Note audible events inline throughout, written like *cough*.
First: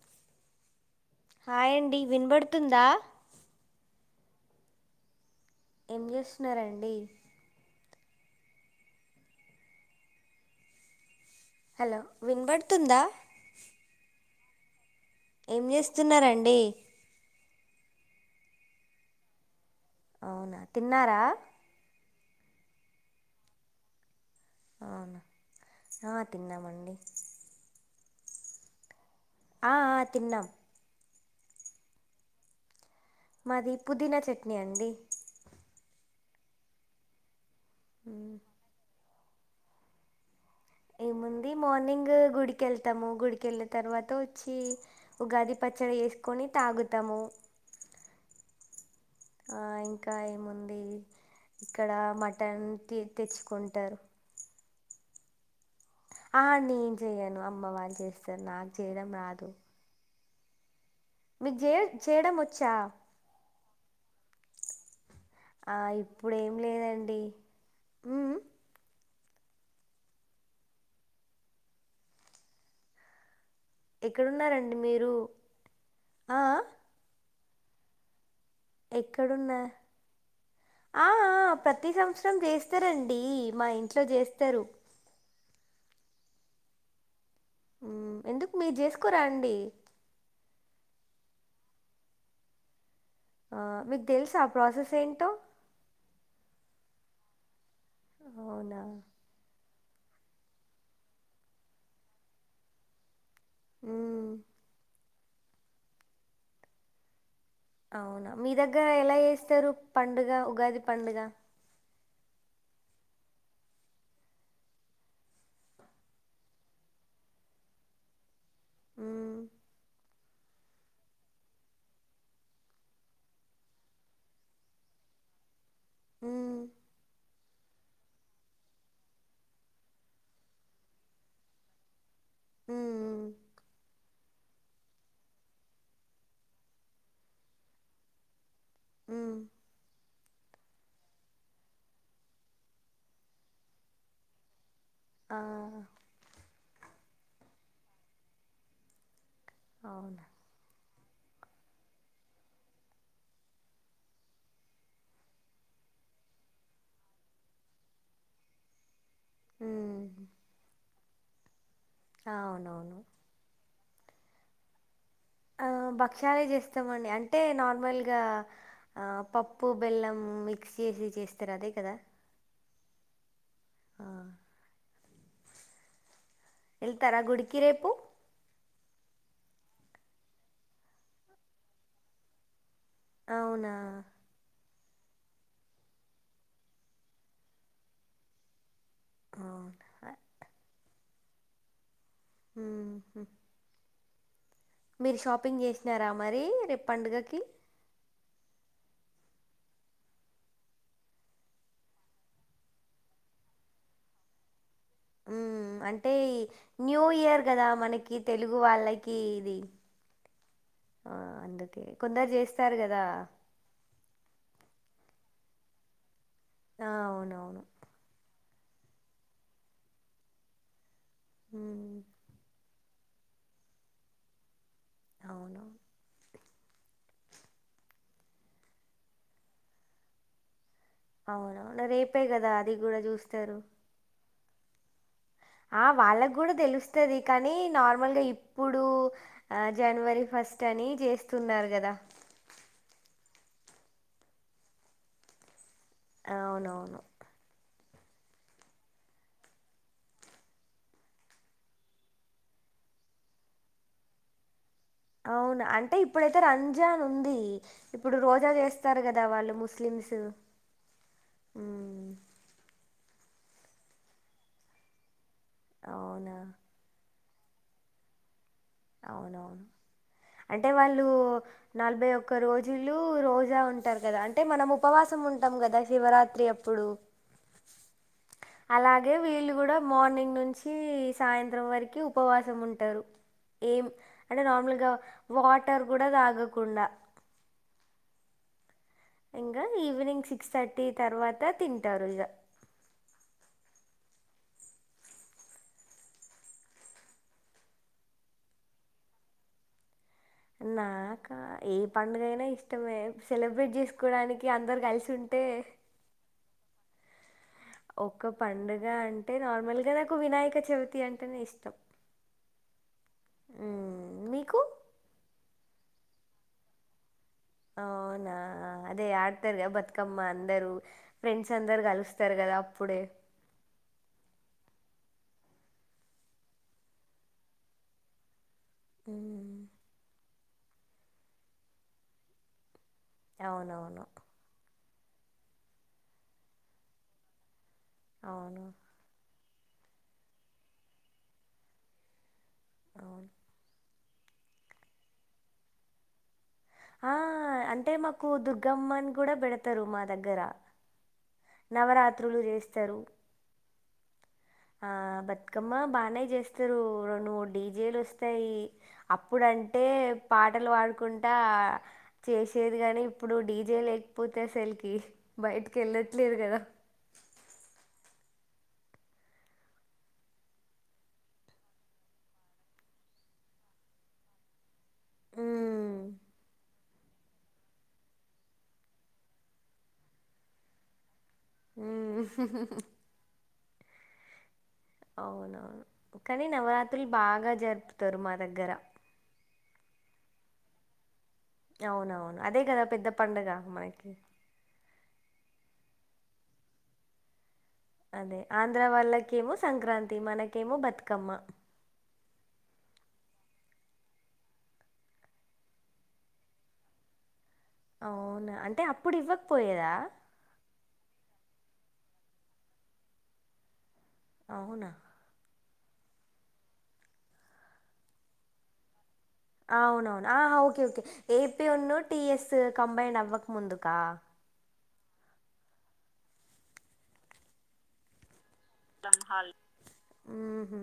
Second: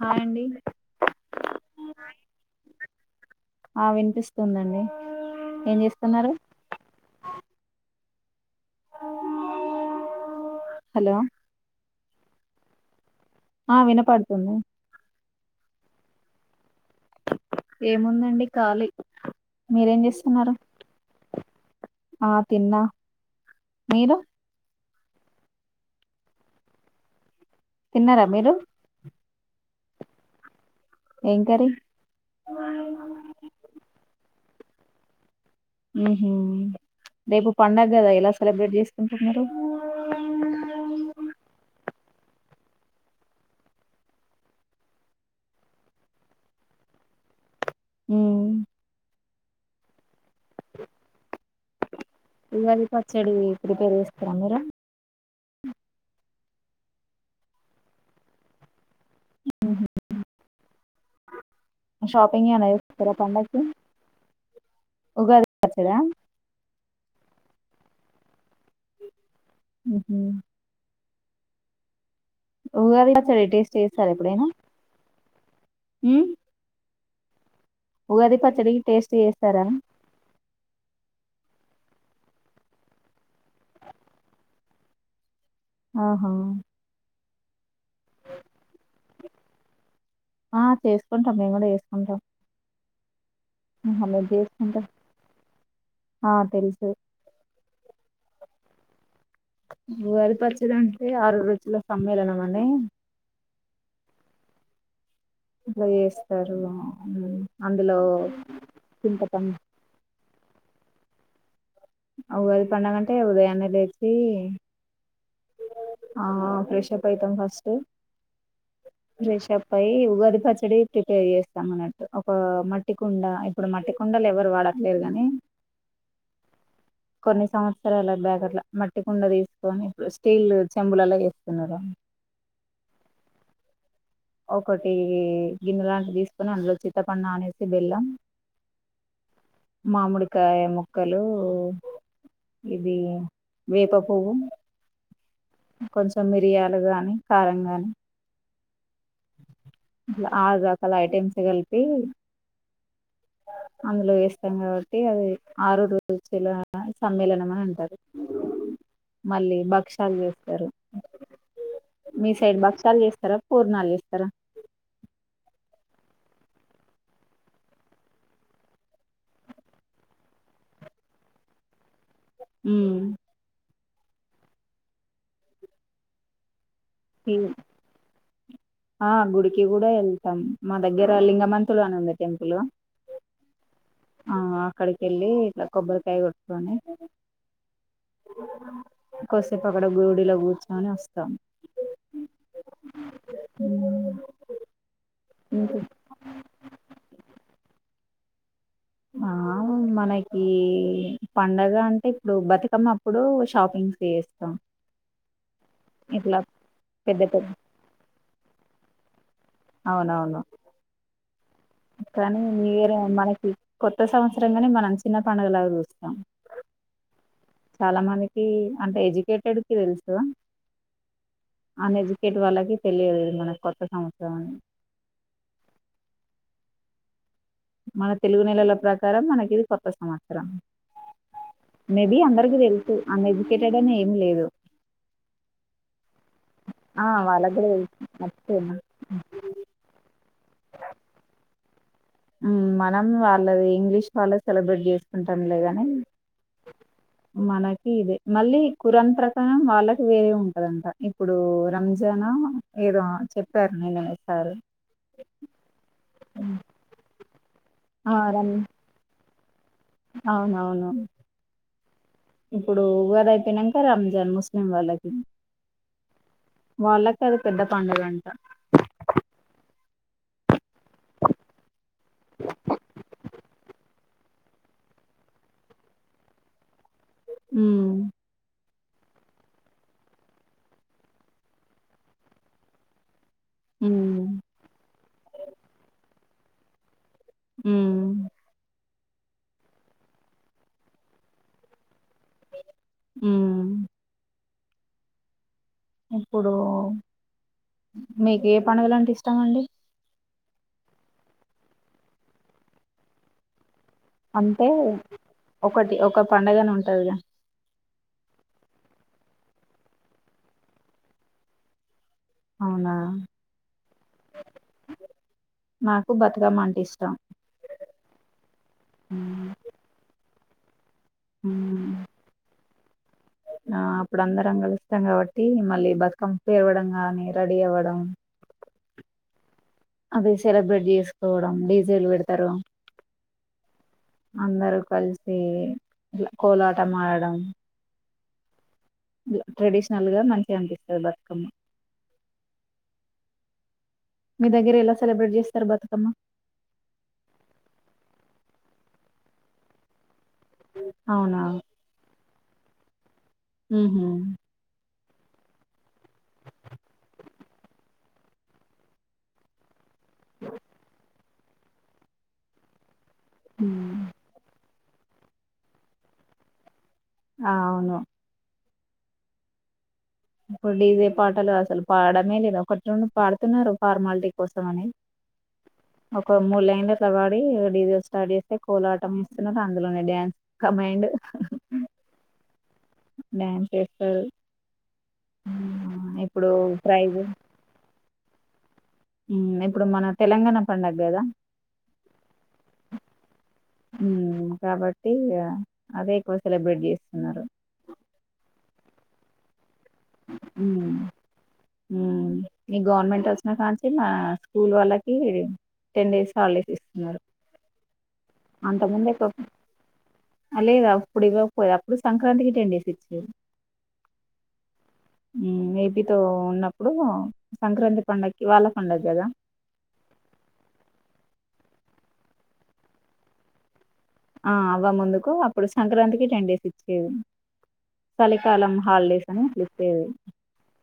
Hi అండి హాయండి వినబడుతుందా పిస్తుందండి ఏం చేస్తున్నారండి హలో హలో వినబడుతుందా ఆ వినపడుతుంది ఏం చేస్తున్నరండి ఏముందండి కాలీ తిన్నారా ఆ తిన్నా మీరు ఆహ్ తిన్నామండి తిన్నారా మీరు ఆ ఆ తిన్నం ఏం కర్రీ మాది పుదీనా చట్నీ అండి హ్మ్ హు దేపు పండగ కదా ఎలా మ్మ్. సెలబ్రేట్ చేస్ ఎం తిన్నారు ఏముంది మార్నింగ్ గుడికెళ్తాము గుడికెళ్ళిన తర్వాత వచ్చి ఉగాది పచ్చడి వేసుకొని తాగుతాము హ్మ్ ఆ ఇంకా ఏముంది ఇక్కడ మటన్ ఉగాది పచ్చడీ ప్రిపేర్ తెచ్చుకుంటారు చేస్తార మీరు? ఆ! నేన్ జెయను, అమ్మ వాళ్ళు జేస్తరు. నాకు చేయడం రాదు. మీకు చే చేయడం షాపింగ్ ఏమన్న వచ్చా జేస్తర? పండక్కిి ఆ! ఇప్పుడేంలేదండి. హ్మ్ హు ఉగాది పచ్చడి ఏట చెస్ ఎక్కడున్నారండి మీరు ఉమ్ ఆ ఉగాది పచ్ ఎక్కడున్నా? ఆ ఆ ప్రతి సంవత్సరం చేస్తారండి మా ఇంట్లో చేస్తారు ఆహా! ఉ ఎందుకు మీరు జేసుకురా అండీ కుంటం మేము గుడ ఏసుకుంటాం. ఆ మీకు తెల్సా, ప్రాసెస్ ఏంటో ఆ తెల్సు అవునా ఉగాది పచ్చడంటే ఆరు రుచుల సమ్మేళనం అని ఉ ఇట్ల జేస్తరూ ఉ అవునా, మీ దగ్గర ఎలా చేస్తారు, పండుగ ఉగాది పండుగ ఉగాది పండగంటే, ఉదయాన్నె లేచీ ఆ ఫ్రెషప్ అయితం ఫస్టు. మ్మ్. రష్ ప్పయి ఉగారి పచ్చడి ప్రిపేర్ చేస్తాం అన్నట్టు ఒక మట్టి కుండ ఇప్పుడు మట్టి కుండలు ఎవరు వాడట్లేరు కాని హు కొన్ని సంవత్సరాల బ్యాకట్ల, మట్టికుండా తీస్కొని స్టీల్ చెంబులల్లొ ఏస్తున్నరు హుహు ఒకటీ గిన్నె లాంటివి తీసుకొని, అందులో చిత్తపండు నానేసి, బెళ్ళం హు మామిడికాయ ముక్కలు, ఇది వేప పువ్వు ఆ కొంచం మిర్యా లు గాని, కారం గాని అవునా ట్ల ఆగక్ అలా ఐటెమ్స్ కలిపీ, అందులో ఏస్తం గాబట్టి అది, ఆరు రుచుల సమ్మేళనం అని అంటరు. మళ్ళీ భక్షాలు ఉమ్ చేస్తరు. మీ సైడ్ అవునవును బక్షాలు జెస్తర, పూర్ణాలు జేస్ తర ఆ భక్ష్యాలే జేస్తమండి. అంటే నార్మల్గా ఆ పప్పు, బెల్లం మిక్స్ చేసి, చేస్తర్ అదేకదా! హు ఆ వెళ్తారా, గుడికి రేపు ఆ గుడికి కూడా ఎళ్తాం, మా దగ్గర లింగమంతులు అని ఉంది టెంపులు అవునా అక్కడికెళ్లి ఇట్ల కొబ్బరికాయ కొట్కొకి కొసేపకడ అవునా గూడిలో కూచ్చొని వస్ ద మ్మ్ హు మీరు షాపింగ్ ఇంకా చేసినారా మరి రేపు పండుగకి ఆ మనకి పండగ అంటే ఇప్పుడు బతుకమ్మ అప్పుడు షాపింగ్ చేస్తాం ఊ అంటే ఇట్లా న్యూ పెద్ద ఇయర్ పెద్ద గదా మనకి తెలుగు వాళ్ళకి ఇది అవునవును ఆ అండ్ కానీ మీరు మనకి కొత్త సంవత్సరంగానే మనం చిన్న పండుగలాగా చూస్తాం ఆ అవునవును చాలా మంది ఏ అంటే ఎడ్యుకేటెడ్ కి తెలుసు అన్ ఉమ్ ఎజుకేట్ వాళ్లకి తెలియదు ఇది మనకు కొత్త సంవత్సరం అని అవును. మన తెలుగు నెలల ప్రకారం మనకి ఇది కొత్త సంవత్సరం. అవునవును మేబి రేపే కదా అందరికి అది వెళ్తూ కూడా చూస్తారు అన్ఎడ్యుకేటెడ్ అని ఏమి లేదు ఆ వాళ్ళకి కూడా ఆ దెలుస్తది కానీ, వాళ్ళకి కూడా తెలుసు నార్మల్గ మర్చిపోయిన ఇప్పుడూ ఆ జనవరి ఫస్ట్ అని జేస్తున్నర్. గదా మ్మ్ మనం వాళ్ళది ఇంగ్లీష్ వాళ్ళ సెలబ్రేట్ చేసుకుంటాం లేదా అవునవును ఇదే మళ్ళీ కురన్ ప్రకారం వాళ్ళకి వేరే ఉంటదంట ఇప్పుడు రంజానా ఏదో చెప్పారు నిన్న సారు అవును అంటే ఇప్పుడైతె రం జాన్ ఉంది ఆ ఇప్పుడు రం రోజా చేస్తారు కదా ద వాళ్ళ ముస్ అవునవును ఉమ్, ఇప్పుడు ఉగాదై ఐపోయినంక రంజన్ ముస్లిం వాల్లకి అవునా కదు పెద్ద పండుగంట అవునవును అంటే వాళ్ళు నలభై ఒక్క రోజులు రోజా ఉంటారు కదా అంటే మనం ఉపవాసం ఉంటాం కదా శివరాత్రి అప్పుడు ఉమ్ అలాగే వీళ్ళు కూడా మార్నింగ్ నుంచి సాయంత్రం వరకి ఉపవాసం ఉంటారు ఏం ఉమ్ అంటే నార్మల్ గా వాటర్ కూడా తాగ కుండా మ్మ్ ఇంకా ఈవినింగ్ సిక్స్ థర్టీ తర్వాత తింటారు ఇగ మ్మ్ ఇప్పుడూ మీక్ ఏ పడుగలంటే ఇష్టం అండి నాకా ఏ పండుగ అయినా ఇష్టమే సెలబ్రేట్ చేసుక్ అంటే ఒకటి ఒక పండగను టదిగా ఒక్క పండుగ అంటే నార్మల్గా నాకు వినాయక చవితి అంటేనే ఇష్టం అవునా మ్మ్. మీకు నాకు బతుకమ్మ అంటే ఇష్టం అవునా అదే ఆడతార బతుకమ్మ అందరు ఫ్రెండ్స్ అందరు ఉమ్, కలుస్తారు కదా అప్పుడే ఇష్టం కాబట్టి మళ్ళీ బతుకమ్ పేరవడం గాని రెడీ అవ్వడం హ్మ్ అది సెలబ్రేట్ చేసుకోవడం డీజేలు పెడతారు అవునవును అందరూ కలిసి ట్ల కోలాటం ఆడటం అవును ట్రెడిషనల్ గా మంచిగా అనిపిస్తది బతుకమ్మ అవును మీ దగ్గర ఎలా సెలబ్రేట్ చేస్తారు బతుకమ్మ ఆ అంటే మాకు దుర్గమ్మని కూడా పెడతారు మా దగ్గర అవునా నవరాత్రులు చేస్ తరు హ్మ్ హు ఆ బతుకమ్మ బానే చేస్తారు రెండుమూడు డీజేలు వస్తాయి అప్పుడు అం టే పాటలు పాడుకుంట్ ఆ చేసేది గని ఇప్పుడు డీజే లేకపోతే అసల్ కి బయటకెళ్ల లేదు కద ఆ అవును ఇప్పుడు డీజే పాటలు అసలు పాడడమే లేదు ఒకటి రెండు పాడుతున్నారు ఫార్మాలిటీ కోసం అనీ మ్మ్. ఒక మూడ్లైన్లు అట్ల పాడి డీజె స్టార్డ్ చేస్తే కోలాటం చేస్తున్నారు అందులోనే డ్యాన్స్ కమైండ్ మ్మ్. డ్యాన్స్ ఏస్తరు అవునవును కనీ నవరాత్రులు బాగా జరుపుతారు మా దగ్గర హ్మ్ ఇప్పుడు మన తెలంగాణ పండగదా అవునవును అదే కదా పెద్ద పండగ మనకి ట్టి ఇగా అదే ఎక్కువ సెలబ్రేట్ చేస్తున్నారు అదే ఆంధ్ర వాల్ళకేమొ హ్మ్ హ్మ్ ఈ గవర్నమెంట్ కాంచి ఇంగా స్కూల్ వాళ్ళకీ టెన్ డేస్ హాలిడేస్ ఇస్తున్నారు అవును అంటె అంత ముందే అప్పుడు ఇవ్వకపోయేదా పోదు అప్పుడు సంక్రాంతికి టెండేస్ ఇచ్చిర్రు అవునా ఎ పీ తో ఉన్నప్పుడు సంక్రాంతి పండుగకి వాళ్ళ పండగ కదా అవునవును అ ఓకే ఓకే ఏ పీ ఉన్ను టి ఎస్ కంబైన్ అవ్వక ముందు కా ఆ అవ్వ ముందుకు అప్పుడు సంక్రాంతి కి టెన్ డే ఇచ్చేది వాళ్ళకి కాలం హాలిడేస్ అని ఇట్లిచ్చేది మ్మ్హ.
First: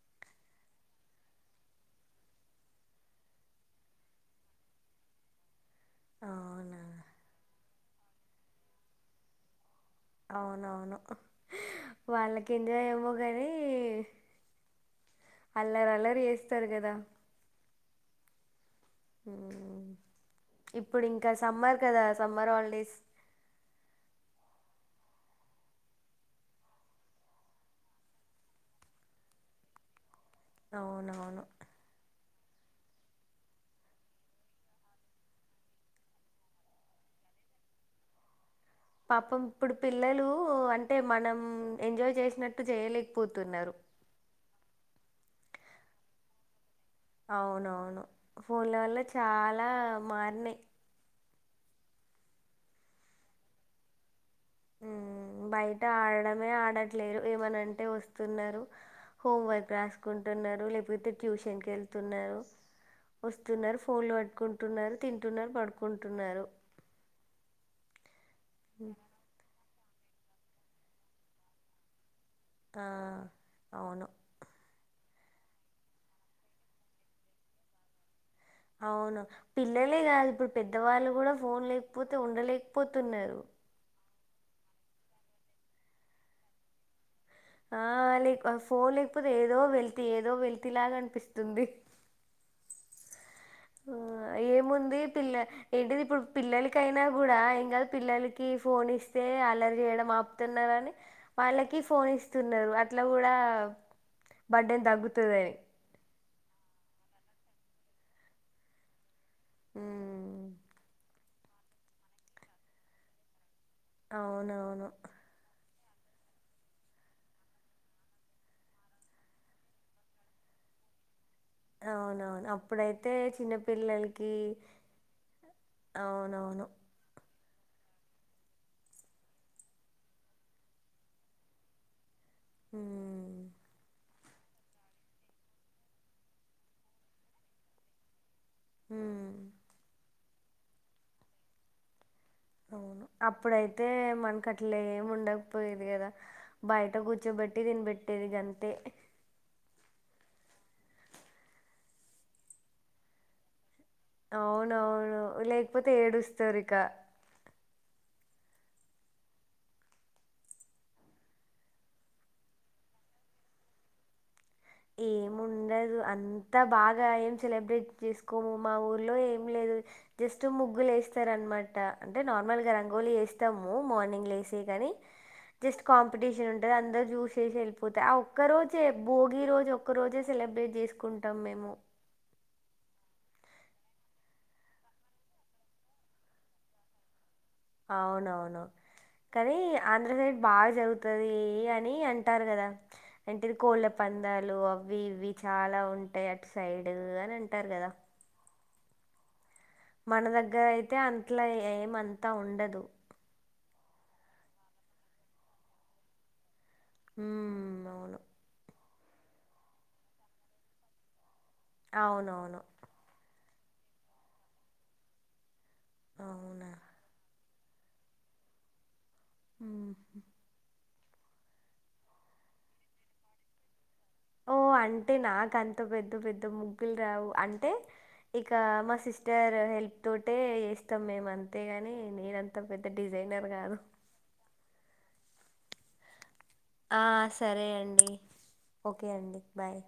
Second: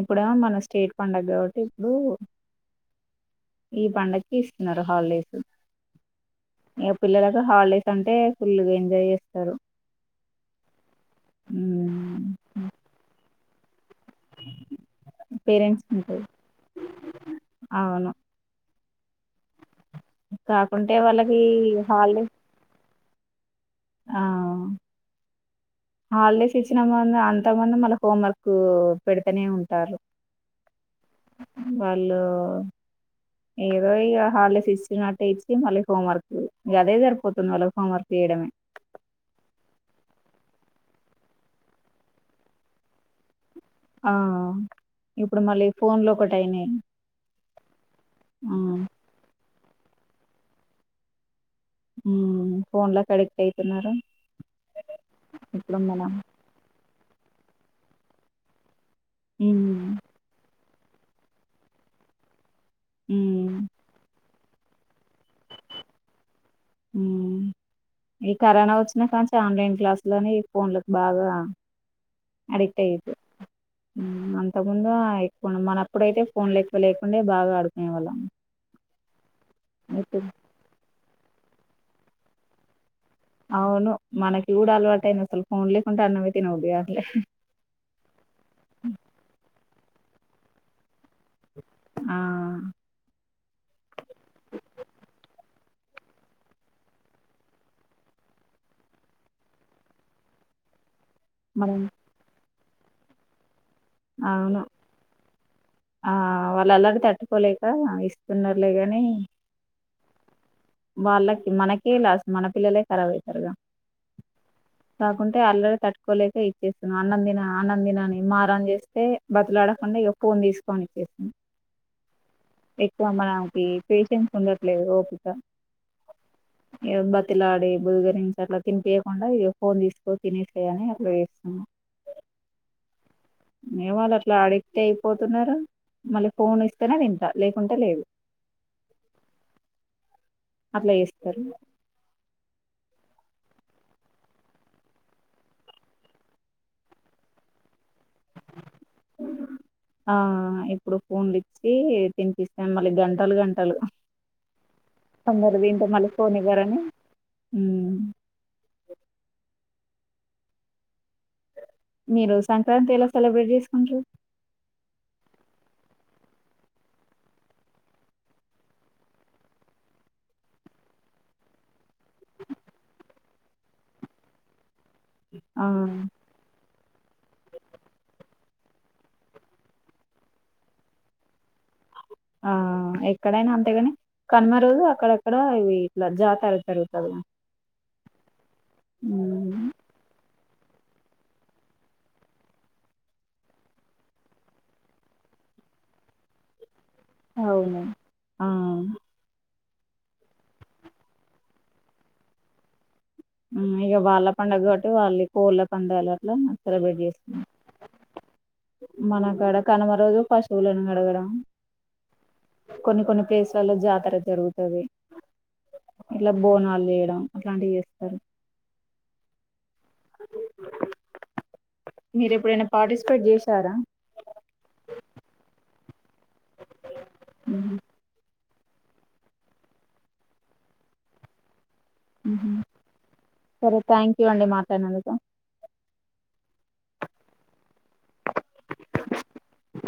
ఇప్పుడేమో మన స్టేట్ పండగ కాబట్టి ఇప్పుడూ ఈ పండగకి ఇస్తున్నారు హాలిడేస్ అవునా ఏ పిల్లలకు హాలిడేస్ అంటే ఫుల్గ ఎంజాయ్ చేస్తరు అవునవును వాళ్ళకి ఎంజాయ్ ఏమో గాని పేరెంట్స్ అల్లలల్లరి ఉంటారు చేస్తారు కదా అవును మ్మ్ కాకుంటే ఇప్పుడు ఇంకా వాళ్ళకి సమ్మర్ కదా హాలిడేస్ సమ్మర్ హాలిడేస్ ఆ హాలిడేస్ ఇచ్చిన మంది అంతక్ముందు మళ్ళ హోంవర్కూ పెడుతనే ఉంటారు అవునవును వాళ్ళు ఏదో ఇగ హాలిడేస్ ఇచ్చినట్టటు ఇచ్చి మళ్ళీ హోంవర్క్ ఇ అదే సరిపోతుంది మళ్ళీ హోంవర్క్ చేయడమే పాపం ఇప్పుడు పిల్లలూ అంటే మనం ఎంజాయ్ చేసినట్టు చేయలేకపోత్ ఆ ఇప్పుడు మళ్ళీ ఫోన్లో ఒకటి అయినాయి ఆ మారినయి మ్మ్ ఫోన్ లకి అడిక్ట్ అయితున్నారు ఇప్పుడు బయట మన ఆడడమే ఆడట్ ట్లేరు ఏమన్నంటే వస్తున్నరు హోమ్ ఉమ్ వర్క్ రాసుకుంటున్నరు తే ట్యూషన్కి వెళ్తున్నారు ఉమ్ వస్తున్నారు ఫోన్లు పట్టుకుంటు ట్టున్నారు తింటున్నారు పడుకుంటున్నారు ఉమ్ ఈ కరోనా వచ్చినా కాన్నుంచి ఆన్లైన్ క్లాసు లని ఫోన్లలకు బాగా అడిక్ట్ ఆ అయిర్రు అవును అంత ముందు అయ్ మనప్పుడైతే ఫోన్లు ఎక్కువ లేకుండే బాగా ఆడుకునే వాళ్ళం అవును పిల్లలే కాదు ఇప్పుడు పెద్దవాళ్ళు గుడా ఫోన్ లేకపోతే ఉండలేకపోత్ తున్నారు అవును మనకి కూడ అలవాటు అయింది అసలు ఫోన్ లేకుంటే అన్నమే తినబుద్ధి కాట్లే ఆ లేక ఫోన్ లేకపోతే ఏదో వెల్ ఏదో వెలితిలాగానిపిస్తుంది ఆ తుంది ఆ ఏముంది పిల్ల ఏంటిది ఇప్పుడు పిల్లలకైనా కూడా ఇంగ పిల్లలకి ఫోన్ ఇస్తే అల్లరి చేయడం ఆపుతున్నారని మనం వాళ్ళకి ఫోన్ ఇస్తురు అట్లా గూడ అవును బర్డెన్ తగ్గుతదని ఆ వాళ్ళ అలరి తట్టుకోలేక ఇస్తున్నారులేగాని మ్మ్. వాళ్ళకి మనకి లాస్ట్ మన పిల్లలే ఖరాబ్ అయితారుగా అవునవును అల్లరి తట్టుకోలేక ఇచ్చేస్తున్న అన్నం దిన అన్నం దినని మారం చేస్తే బతులాడకుండా ఇగ ఫోన్కో అని ఇచ్చేస్తున అవునవును ఎక్కువ అప్పుడైతే మనా కి పేషెన్స్ చిన్నపిల్లలకి ఉండట్లేదు ఓపిక అవునవును బతి లాడి బుదగరించి అట్లా తినిపియకుండా ఇగా ఫోన్ తీసుకో తినేసేయ్ అని అట్లా చేస్తున్నా మ్మ్. మేవాలస్ ఇట్లా అడిక్ట్ అయిపోతున్నారు మళ్ళీ ఫోన్ ఇస్తేనే తింటా లేకుంటే లేదు హుమ్ అట్ల ఏస్తరు అవును అప్పుడైతే మనకట్లేమి ఉండకపోయేది కదా బయట కూర్చోబెట్టి తినిబెట్టేది గంతే ఆ ఇప్పుడు ఫోన్లు ఇచ్చి తినిపిస్తాం మళ్ళీ గంటలు గంటలు అవునవును కొందరు తింటే లేకపోతే మళ్ళీ ఫోన్ ఏడుస్తార్ ఇక ఓ మీరు సంక్రాంతి ఎలా సెలబ్రేట్ చేసుకుంటారు ఏం ఉండదు అంతా బాగా ఏం సెలబ్రేట్ చేసుకోము మా ఊర్లో ఏం లేదు జస్ట్ ముగ్గులు ఏస్తర్ అనమాట అంటే నార్మల్ గా రంగోలీ ఏసి స్తాము మార్నింగ్ లేసెయ్ గానే జస్ట్ ఆ కాంపిటీషన్ ఉ అందరు చూసేసి ఎళ్ళిపోతయ్ ఆ ఒక్కరోజే భోగి రోజు ఒక్క రోజే సెలబ్రేట్ చేసుకుంటాం మేము ఆ ఎక్కడైనా అంతేగాని కనుమ రోజు అక్కడక్కడ ఇవి ఇట్లా జాతర జరుగుతది అవునవును కానీ ఉమ్, ఆంధ్రదేశ్ బాగా జరుగుతుది అని అంటారు కదా. అంటేది కోళ్ళ పందాలు అవి ఇవి చాలా ఉంటాయి. అటు సైడ్ పడు అని అంటారు అవును కదా ఆ మన దగ్గరయితే అట్లో ఏమంతా ఉండదు. ఇక వాళ్ళ పండుగ కాబట్టి వాళ్ళ కోళ్ళ పండగలు అట్లా సెలబ్రేట్ చే హ్మ్. అవును. మన కాడ కనుమ రోజు పశువులను కడగడం అవునవును లో జాతర జరుగుతుంది. ఇట్లా అవునా! బోనాలు చేయడం అట్లాంటివి చే సర అ హుహు. *unintelligible* మీరు ఎప్పుడైనా పార్టిసిపేట్ చేశారా ఓ అంటే నాకంత పెద్ద పెద్ద పెద్ద ముగ్గులు రావు అంటే ఉహు, ఇక మా సిస్టర్ హెల్ప్ తోటే వస్తాం మేము అంత. అంతేగాని ఉహు. నేనంత పెద్ద డిజైనర్ కాదు. సరే థ్యాంక్ యూ అండి మాట్లాడినందుకు ఆ సరే అండి ఓకే అండి బాయ్